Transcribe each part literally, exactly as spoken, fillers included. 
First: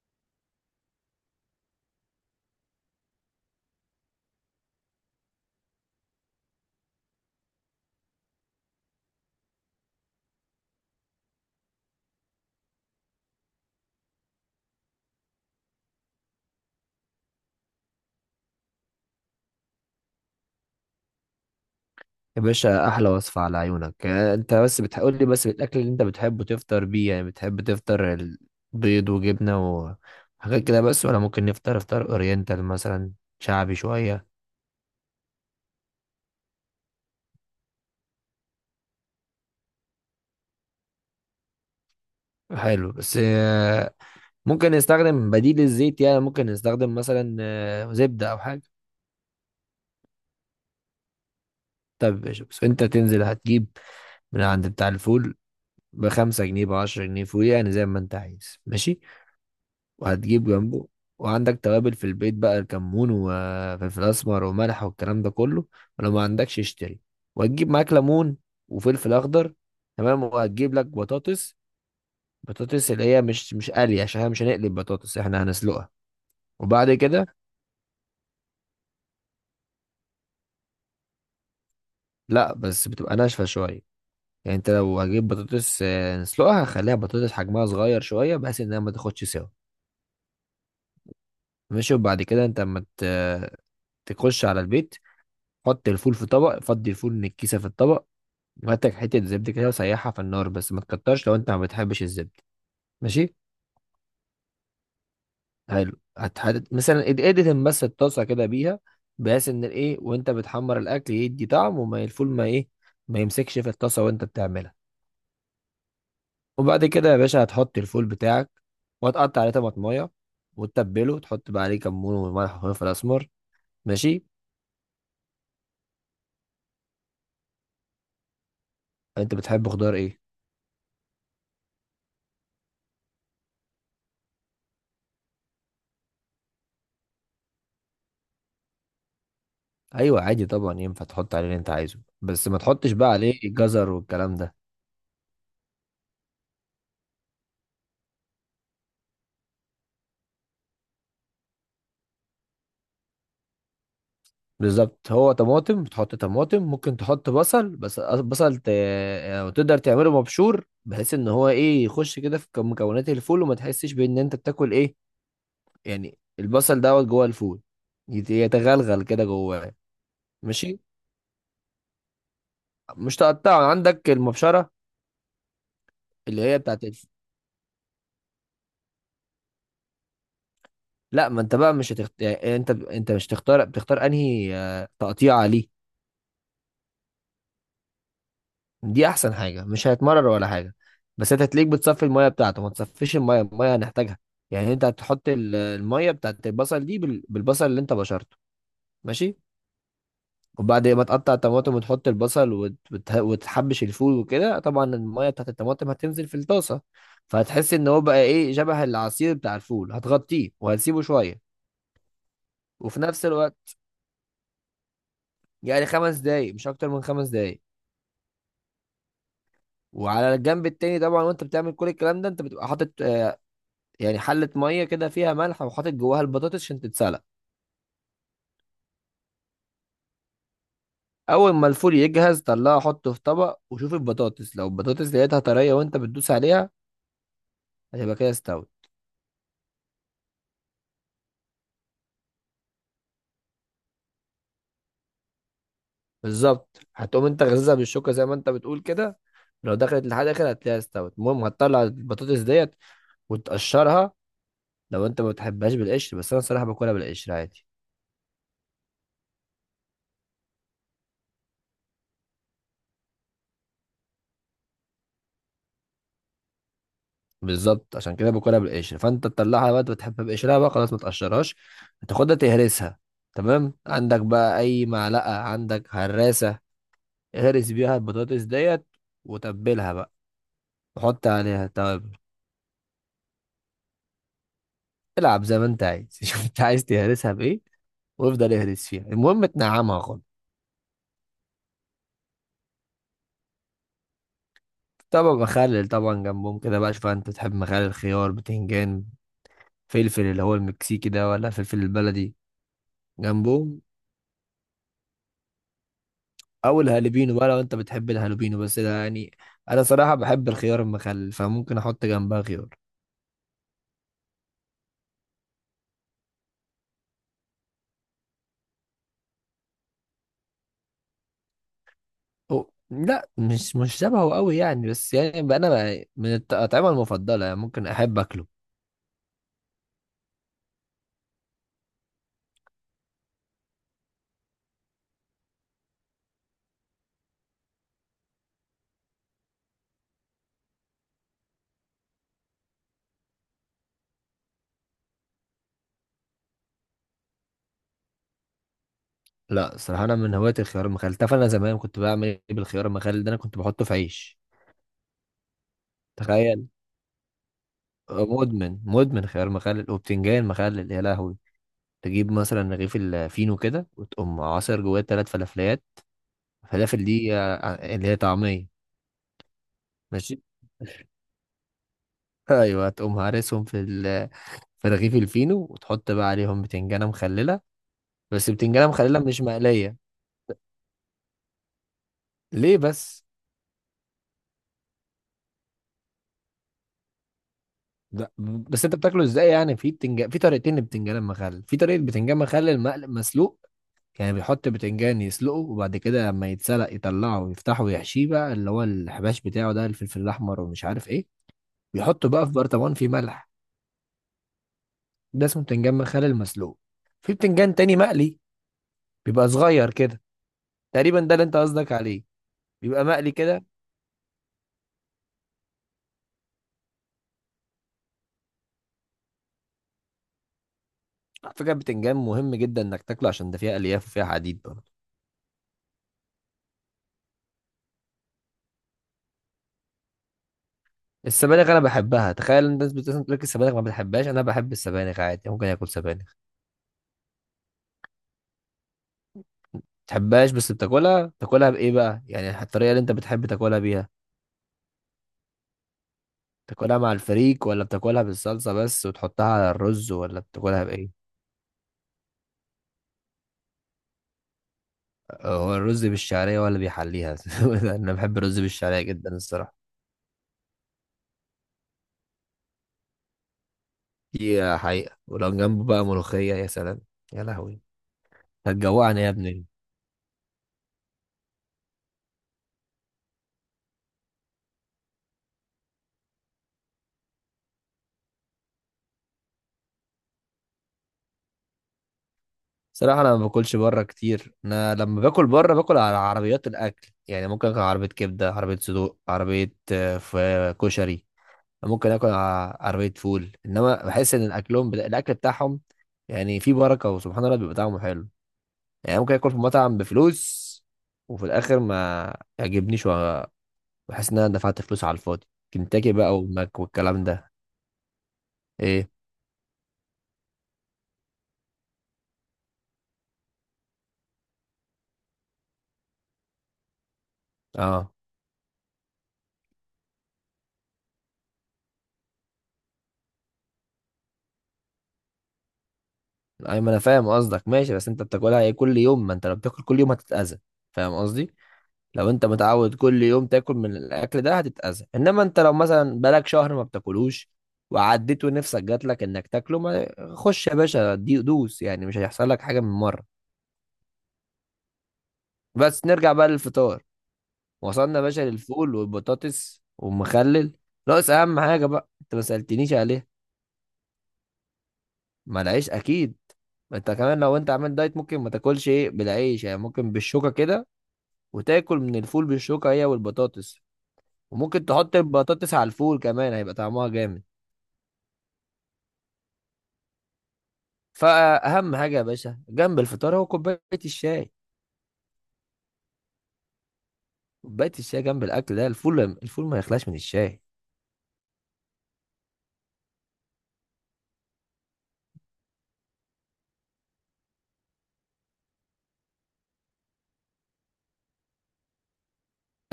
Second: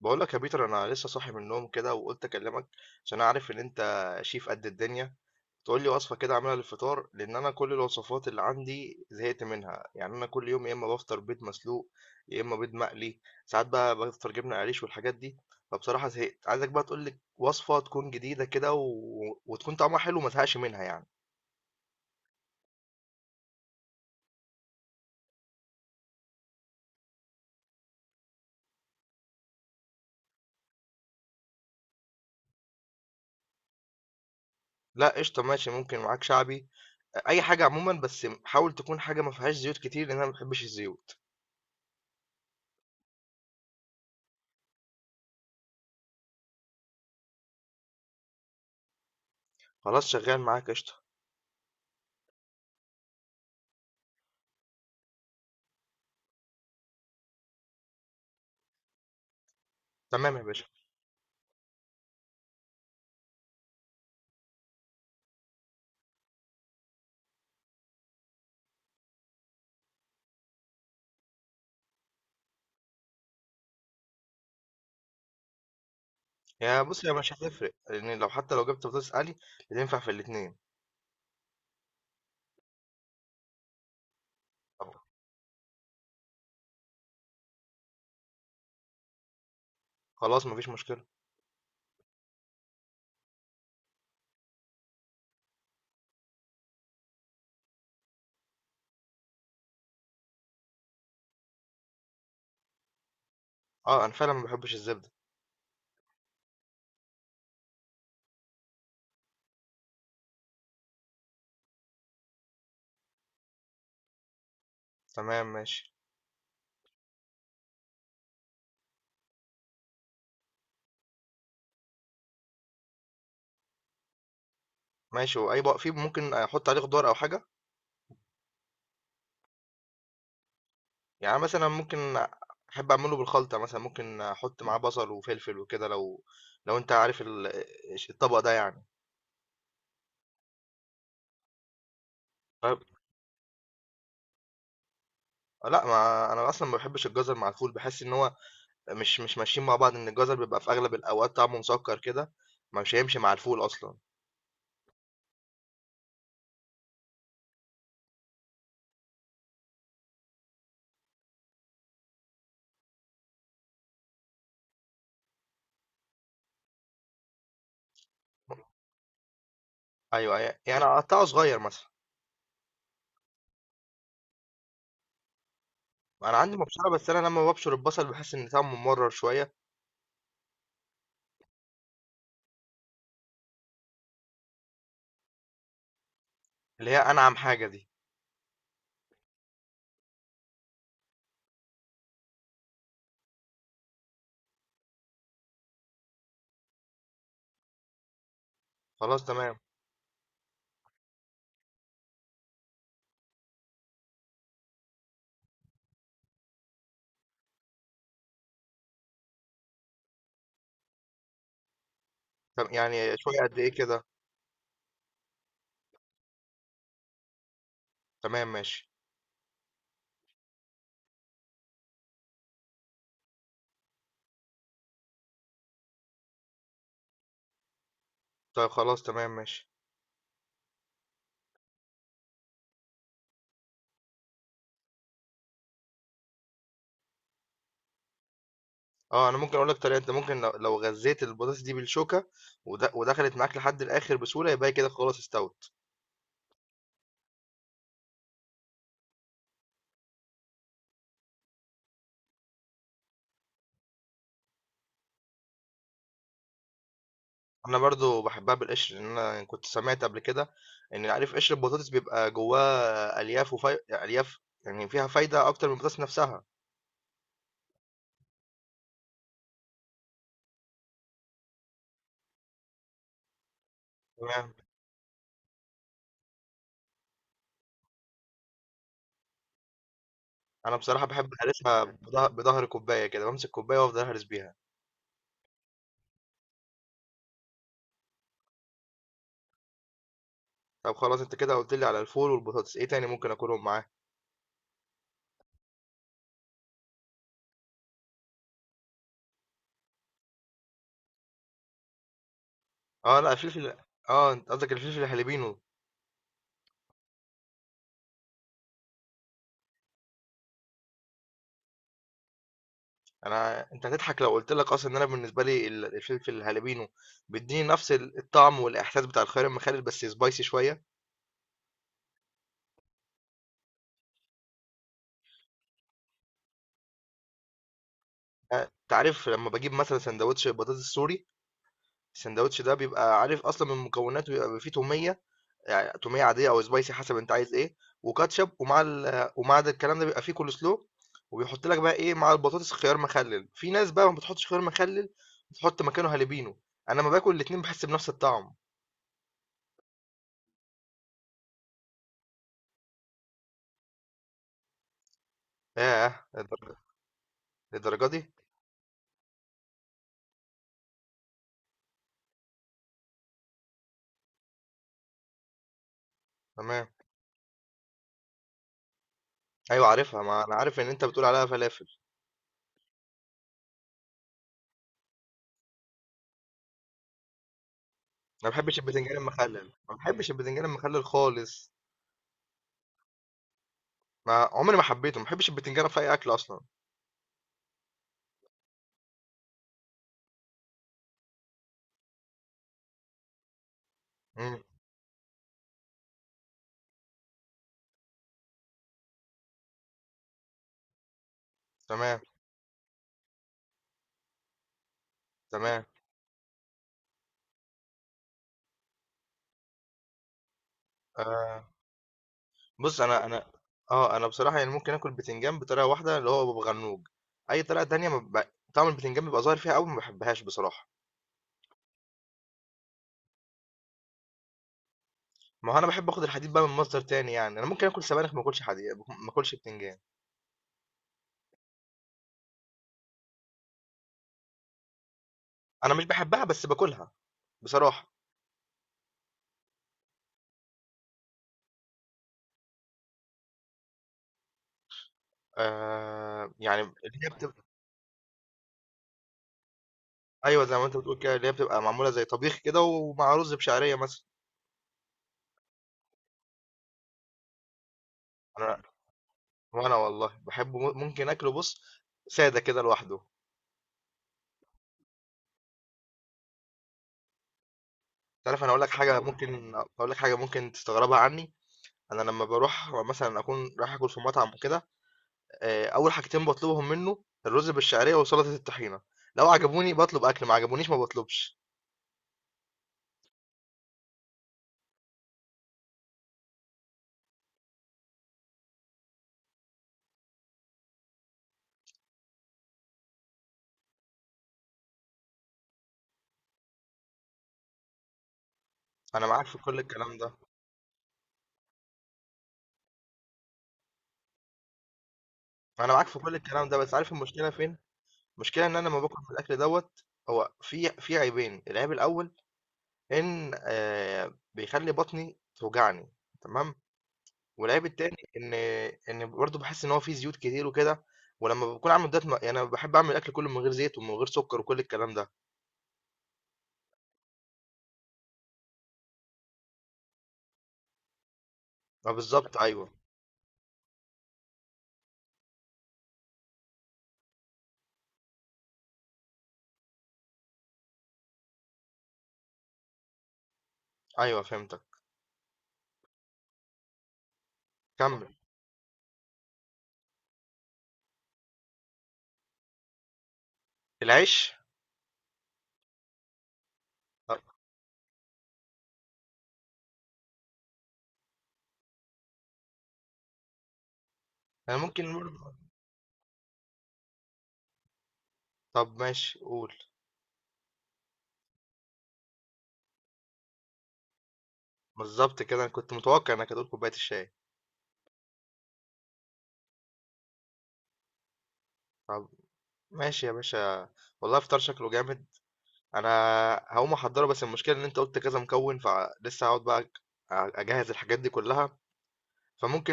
بقول لك يا بيتر، انا لسه صاحي من النوم كده وقلت اكلمك عشان اعرف ان انت شيف قد الدنيا. تقول لي وصفه كده اعملها للفطار، لان انا كل الوصفات اللي عندي زهقت منها. يعني انا كل يوم يا اما بفطر بيض مسلوق يا اما بيض مقلي، ساعات بقى بفطر جبنه قريش والحاجات دي. فبصراحه زهقت، عايزك بقى تقول لي وصفه تكون جديده كده و... وتكون طعمها حلو وما تزهقش منها يعني. يا باشا احلى وصفة على عيونك. آه، انت بس بتقول لي بس الاكل اللي انت بتحبه تفطر بيه. يعني بتحب تفطر البيض وجبنة وحاجات كده بس، ولا ممكن نفطر افطار اورينتال مثلا؟ شعبي شوية. لا قشطه، ماشي ممكن معاك شعبي، اي حاجه عموما. بس حاول تكون حاجه ما فيهاش زيوت كتير لان انا ما بحبش الزيوت. حلو، بس آه، ممكن نستخدم بديل الزيت. يعني ممكن نستخدم مثلا آه، زبدة او حاجة. خلاص، شغال معاك قشطه. طب يا باشا، بس انت تنزل هتجيب من عند بتاع الفول بخمسة جنيه بعشرة جنيه فول، يعني زي ما انت عايز. ماشي. تمام يا وهتجيب باشا. جنبه. وعندك توابل في البيت بقى: كمون وفلفل اسمر وملح والكلام ده كله، ولو ما عندكش اشتري. وهتجيب معاك ليمون وفلفل اخضر. تمام. وهتجيب لك بطاطس، بطاطس اللي هي مش مش قلي، عشان احنا مش هنقلب بطاطس، احنا هنسلقها. يا وبعد بص، هي كده، مش هتفرق، لان لو حتى لو جبت بطاطس قلي بتنفع في الاتنين. لا بس بتبقى ناشفه شويه. يعني انت طب لو هجيب بطاطس آه، نسلقها، هخليها بطاطس حجمها صغير شويه بحيث انها ما تاخدش سوا. خلاص، مفيش مشكله. ماشي. وبعد كده انت اما ت- تخش على البيت، حط الفول في طبق فضي، الفول من الكيسه في الطبق. هاتك حتة زبدة كده وسيحها في النار، بس ما تكترش لو انت ما بتحبش الزبدة. ماشي. اه انا فعلا ما بحبش الزبده. حلو. هتحدد مثلا اد- ادهن بس الطاسة كده بيها، بحيث ان الايه، وانت بتحمر الاكل يدي طعم وما الفول ما ايه، ما يمسكش في الطاسة وانت بتعملها. تمام ماشي. وبعد كده يا باشا هتحط الفول بتاعك، وهتقطع عليه طماطمايه وتتبله، وتحط بقى عليه كمون وملح وفلفل اسمر. ماشي. ماشي، واي بقى فيه ممكن احط عليه خضار او حاجه؟ انت بتحب خضار ايه؟ يعني مثلا ممكن، احب اعمله بالخلطه مثلا، ممكن احط معاه بصل وفلفل وكده، لو لو انت عارف ال- الطبق ده يعني. ايوه، عادي طبعا ينفع تحط عليه اللي انت عايزه، بس ما طيب. تحطش بقى عليه جزر والكلام ده. لا، ما انا اصلا ما بحبش الجزر مع الفول، بحس ان هو مش مش ماشيين مع بعض، ان الجزر بيبقى في اغلب الاوقات طعمه مسكر كده، ما مش هيمشي مع الفول اصلا. بالظبط. هو طماطم، بتحط طماطم، ممكن تحط بصل، بس بصل ت... يعني تقدر تعمله مبشور، بحيث ان هو ايه، يخش كده في مكونات الفول وما تحسش بان انت بتاكل ايه. يعني البصل دوت جوه الفول يت- يتغلغل كده جواه. ايوه، ماشي. يعني اقطعه صغير مثلا؟ مش تقطعه، عندك المبشره انا اللي عندي هي بتاعت مبشره الف... بس انا لما ببشر البصل بحس ان طعمه ممرر شويه. لا، ما انت بقى مش هتخت... يعني انت انت مش تختار، بتختار انهي آه، تقطيعه. ليه، اللي هي انعم حاجه دي. دي احسن حاجه، مش هيتمرر ولا حاجه. بس انت هتلاقيك بتصفي الميه بتاعته، ما تصفيش الميه، الميه هنحتاجها. يعني انت هتحط ال- الميه بتاعت البصل دي بال- بالبصل اللي انت بشرته. خلاص ماشي. تمام. وبعد ما تقطع الطماطم وتحط البصل وت- وت- وتحبش الفول وكده، طبعا الميه بتاعت الطماطم هتنزل في الطاسه. فهتحس ان هو بقى ايه، شبه العصير بتاع الفول، هتغطيه وهتسيبه شويه. طب وفي يعني نفس شويه قد ايه الوقت كده؟ يعني خمس دقايق، مش اكتر من خمس دقايق. تمام ماشي. وعلى الجنب التاني طبعا، وانت بتعمل كل الكلام ده، انت بتبقى حاطط آه، يعني حلة مية كده فيها ملح، وحاطط جواها البطاطس عشان تتسلق. طيب خلاص تمام ماشي. أول ما الفول يجهز، طلعه حطه في طبق، وشوف البطاطس. لو البطاطس لقيتها طرية وأنت بتدوس عليها، هتبقى كده استوت. اه انا ممكن اقول لك طريقه، انت ممكن لو, لو غزيت البطاطس دي بالشوكه ود- ودخلت معاك لحد الاخر بسهوله، يبقى هي كده خلاص استوت. بالظبط. هتقوم أنت غزها بالشوكة زي ما أنت بتقول كده، لو دخلت لحد آخر هتلاقيها استوت. المهم هتطلع البطاطس ديت وتقشرها، لو أنت ما بتحبهاش بالقشر، بس أنا صراحة باكلها بالقشر عادي. انا برضو بحبها بالقشر، لان انا كنت سمعت قبل كده ان، عارف، قشر البطاطس بيبقى جواه الياف وفي... الياف، يعني فيها فايده اكتر من البطاطس نفسها. بالظبط، عشان كده باكلها بالقشر. فانت تطلعها بقى، انت بتحبها بقشرها بقى خلاص، ما تقشرهاش. هتاخدها تهرسها. تمام. عندك تمام. بقى اي معلقه، عندك هراسه، اهرس بيها البطاطس ديت وتبلها بقى. انا بصراحه وحط بحب عليها، اهرسها طب بظه- بظهر كوبايه، كده بمسك كوبايه وافضل اهرس بيها. العب زي ما انت عايز. شوف انت عايز تهرسها بايه، وافضل اهرس فيها، المهم تنعمها خالص. طب خلاص، انت كده قلت لي على الفول والبطاطس، ايه تاني ممكن اكلهم معاه؟ طبعا مخلل، طبعا جنبهم كده بقى. شوف، انت بتحب مخلل خيار، بتنجان، فلفل اللي هو المكسيكي ده، ولا فلفل البلدي؟ اه لا، الفلفل. جنبهم. اه انت قصدك الفلفل الهالبينو؟ او الهالوبينو بقى، لو انت بتحب الهالوبينو، بس ده يعني انا صراحه بحب الخيار المخلل، فممكن احط جنبها خيار. انا، انت هتضحك لو قلت لك، اصلا ان انا بالنسبه لي ال- الفلفل الهالبينو بيديني نفس ال- الطعم والاحساس بتاع الخيار المخلل، بس سبايسي شويه. أو لا، مش مش شبهه قوي يعني، بس يعني بقى انا بقى من الاطعمه المفضله، يعني ممكن احب اكله. آه، انت عارف لما بجيب مثلا سندوتش بطاطس سوري؟ السندوتش ده بيبقى، عارف، اصلا من مكوناته بيبقى فيه توميه، يعني تومية عادية أو سبايسي حسب أنت عايز إيه، وكاتشب، ومع ال ومع ده الكلام ده بيبقى فيه كول سلو، وبيحط لك بقى إيه مع البطاطس خيار مخلل. في ناس بقى ما بتحطش خيار مخلل، بتحط مكانه هالبينو. أنا لما باكل الاتنين بحس بنفس الطعم. لا، صراحه انا من هواة الخيار المخلل. تعرف انا زمان كنت بعمل ايه بالخيار المخلل ده؟ انا كنت بحطه في عيش. ياه، تخيل. للدرجة؟ للدرجة دي؟ مدمن مدمن خيار مخلل وبتنجان مخلل، يا لهوي. تجيب مثلا رغيف الفينو كده وتقوم عصر جواه ثلاث فلافليات. تمام. الفلافل دي آه، اللي هي طعميه. أيوة عارفها، ماشي. ما أنا عارف إن أنت بتقول عليها فلافل. ايوه، تقوم هارسهم في ال- في رغيف الفينو، وتحط بقى عليهم بتنجانه مخلله، أنا بس ما بحبش بتنجانه البتنجان مخلله مش المخلل، ما مقليه. بحبش البتنجان المخلل خالص. ليه بس؟ ما عمري ما حبيته، ما بحبش البتنجان في أي أكل أصلا. ده بس انت بتاكله ازاي يعني؟ في بتنجان، في طريقتين للبتنجان المخلل: في طريقه بتنجان مخلل مقلي مسلوق. يعني مم. بيحط بتنجان يسلقه، وبعد كده لما يتسلق يطلعه ويفتحه ويحشيه بقى اللي هو الحباش بتاعه، ده الفلفل الاحمر ومش عارف ايه. تمام. بيحطه بقى في برطمان فيه ملح، ده اسمه تمام. بتنجان مخلل مسلوق. في بتنجان تاني مقلي، بيبقى صغير كده تقريبا، ده اللي انت آه. قصدك عليه. بُص بيبقى أنا مقلي أنا كده. آه، أنا بصراحة يعني ممكن آكل بتنجان بطريقة واحدة، اللي هو ببغنوج، أي طريقة تانية ما ب طعم البتنجان بيبقى ظاهر فيها أوي، ما باحبهاش بصراحة. على فكرة بتنجان مهم جدا انك تاكله، عشان ده فيها الياف وفيها حديد برضه. ما هو أنا باحب آخد الحديد بقى من مصدر تاني يعني، أنا ممكن آكل سبانخ ما آكلش حدي ما آكلش بتنجان. السبانخ انا بحبها. تخيل إن الناس بتقول لك السبانخ ما بتحبهاش، انا بحب السبانخ عادي، ممكن اكل أنا مش سبانخ. ما باحبها بس باكلها بصراحة. بتحبهاش بس بتاكلها؟ تاكلها بايه بقى يعني؟ الطريقة اللي انت بتحب تاكلها بيها، آآ يعني تاكلها مع اللي هي بتبقى، الفريك، ولا بتاكلها بالصلصة بس وتحطها على الرز، ولا أيوه زي بتاكلها ما أنت بتقول بايه؟ كده، اللي هي بتبقى معمولة زي طبيخ كده ومع رز بشعرية مثلًا. هو الرز بالشعرية، ولا بيحليها؟ انا بحب الرز أنا بالشعرية جدا الصراحة. وأنا والله باحبه، م ممكن آكله، بُص، سادة كده لوحده. دي حقيقة، ولو جنبه بقى ملوخية، يا سلام. يا لهوي، أنت عارف أنا هاقول لك حاجة؟ هتجوعني يا ابني. ممكن هاقول لك حاجة ممكن تستغربها عني؟ انا لما بروح مثلا اكون رايح اكل في مطعم وكده، آه، اول حاجتين بطلبهم منه الرز بالشعريه وسلطه الطحينه. لو عجبوني بطلب اكل، ما عجبونيش ما بطلبش. صراحة أنا ما باكلش بره كتير. أنا لما باكل بره باكل على عربيات الأكل. يعني ممكن آكل عربية كبدة، عربية صدوق، عربية آه، ف- كشري، ممكن آكل ع- عربية فول. إنما بحس إن أكلهم بتا- الأكل بتاعهم يعني فيه بركة، وسبحان الله بيبقى طعمه حلو. يعني انا ممكن معاك آكل في في كل مطعم الكلام ده. بفلوس، وفي الآخر ما يعجبنيش، وبحس إن أنا دفعت فلوس على الفاضي. انا معاك كنتاكي في كل بقى الكلام ده وماك بس عارف والكلام المشكله ده. فين؟ المشكله ان انا لما إيه؟ باكل من الاكل دوت، هو في في عيبين. العيب الاول ان آه، بيخلي بطني توجعني. تمام. والعيب أه. التاني ان ان برضه بحس ان هو فيه زيوت كتير وكده. ولما بكون عامل دايت ما- يعني انا بحب اعمل الاكل كله من غير زيت ومن غير سكر وكل الكلام ده. أيوة، ما أنا فاهم قصدك. ماشي. بس أنت بتاكلها إيه كل يوم؟ ما أنت لو بتاكل كل يوم هتتأذى، فاهم قصدي؟ ما لو انت بالظبط ايوه. متعود كل يوم تاكل من الاكل ده هتتأذى، انما انت لو مثلا بقالك شهر ما بتاكلوش وعديت ونفسك جات لك انك تاكله، ما خش يا باشا دي دوس، يعني مش هيحصل لك حاجه من مره. ايوه فهمتك. بس نرجع بقى للفطار. وصلنا يا كمل. باشا للفول والبطاطس والمخلل. ناقص اهم حاجه بقى، انت ما سالتنيش عليها. العيش. ما العيش اكيد. ما انت طب كمان لو انت عامل دايت ممكن ما تاكلش ايه بالعيش، يعني ممكن بالشوكه كده، وتاكل من الفول بالشوكه هي والبطاطس. انا وممكن ممكن تحط برضه. البطاطس على الفول، كمان هيبقى طعمها جامد. طب ماشي قول. فاهم حاجه يا باشا جنب الفطار؟ هو كوبايه الشاي. بالظبط كده، انا كنت متوقع انك هتقول كوبايه الشاي. كوبايه الشاي جنب الاكل ده، الفول، الفول ما يخلاش من الشاي. طب ماشي يا باشا. والله افطار شكله جامد. انا هقوم احضره، بس المشكله ان انت قلت كذا مكون، فلسه هقعد بقى اجهز الحاجات دي كلها.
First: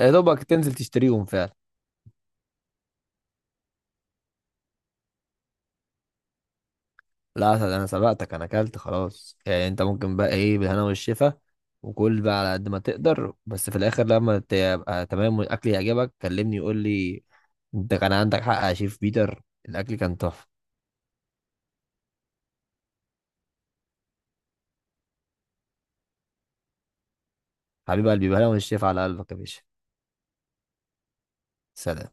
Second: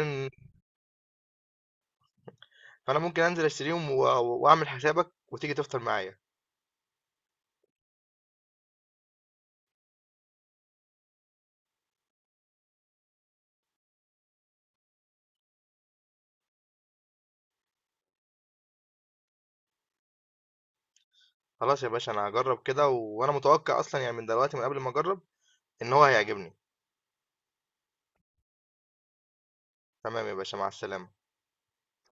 يا دوبك تنزل تشتريهم فعلا. فانا ممكن انزل اشتريهم و- واعمل حسابك وتيجي تفطر معايا. لا أسد، انا سبقتك، انا اكلت خلاص. يعني انت ممكن بقى ايه بالهنا والشفا، وكل بقى على قد ما تقدر، بس في الاخر لما تبقى تمام والاكل يعجبك كلمني، يقول لي: انت كان عندك حق يا شيف بيتر، الاكل كان تحفه. خلاص يا باشا، انا هجرب كده، وانا متوقع اصلا، يعني من دلوقتي من قبل ما اجرب ان هو هيعجبني. حبيب قلبي، بالهنا والشفا على قلبك يا باشا. تمام يا باشا، مع السلامه. سلام.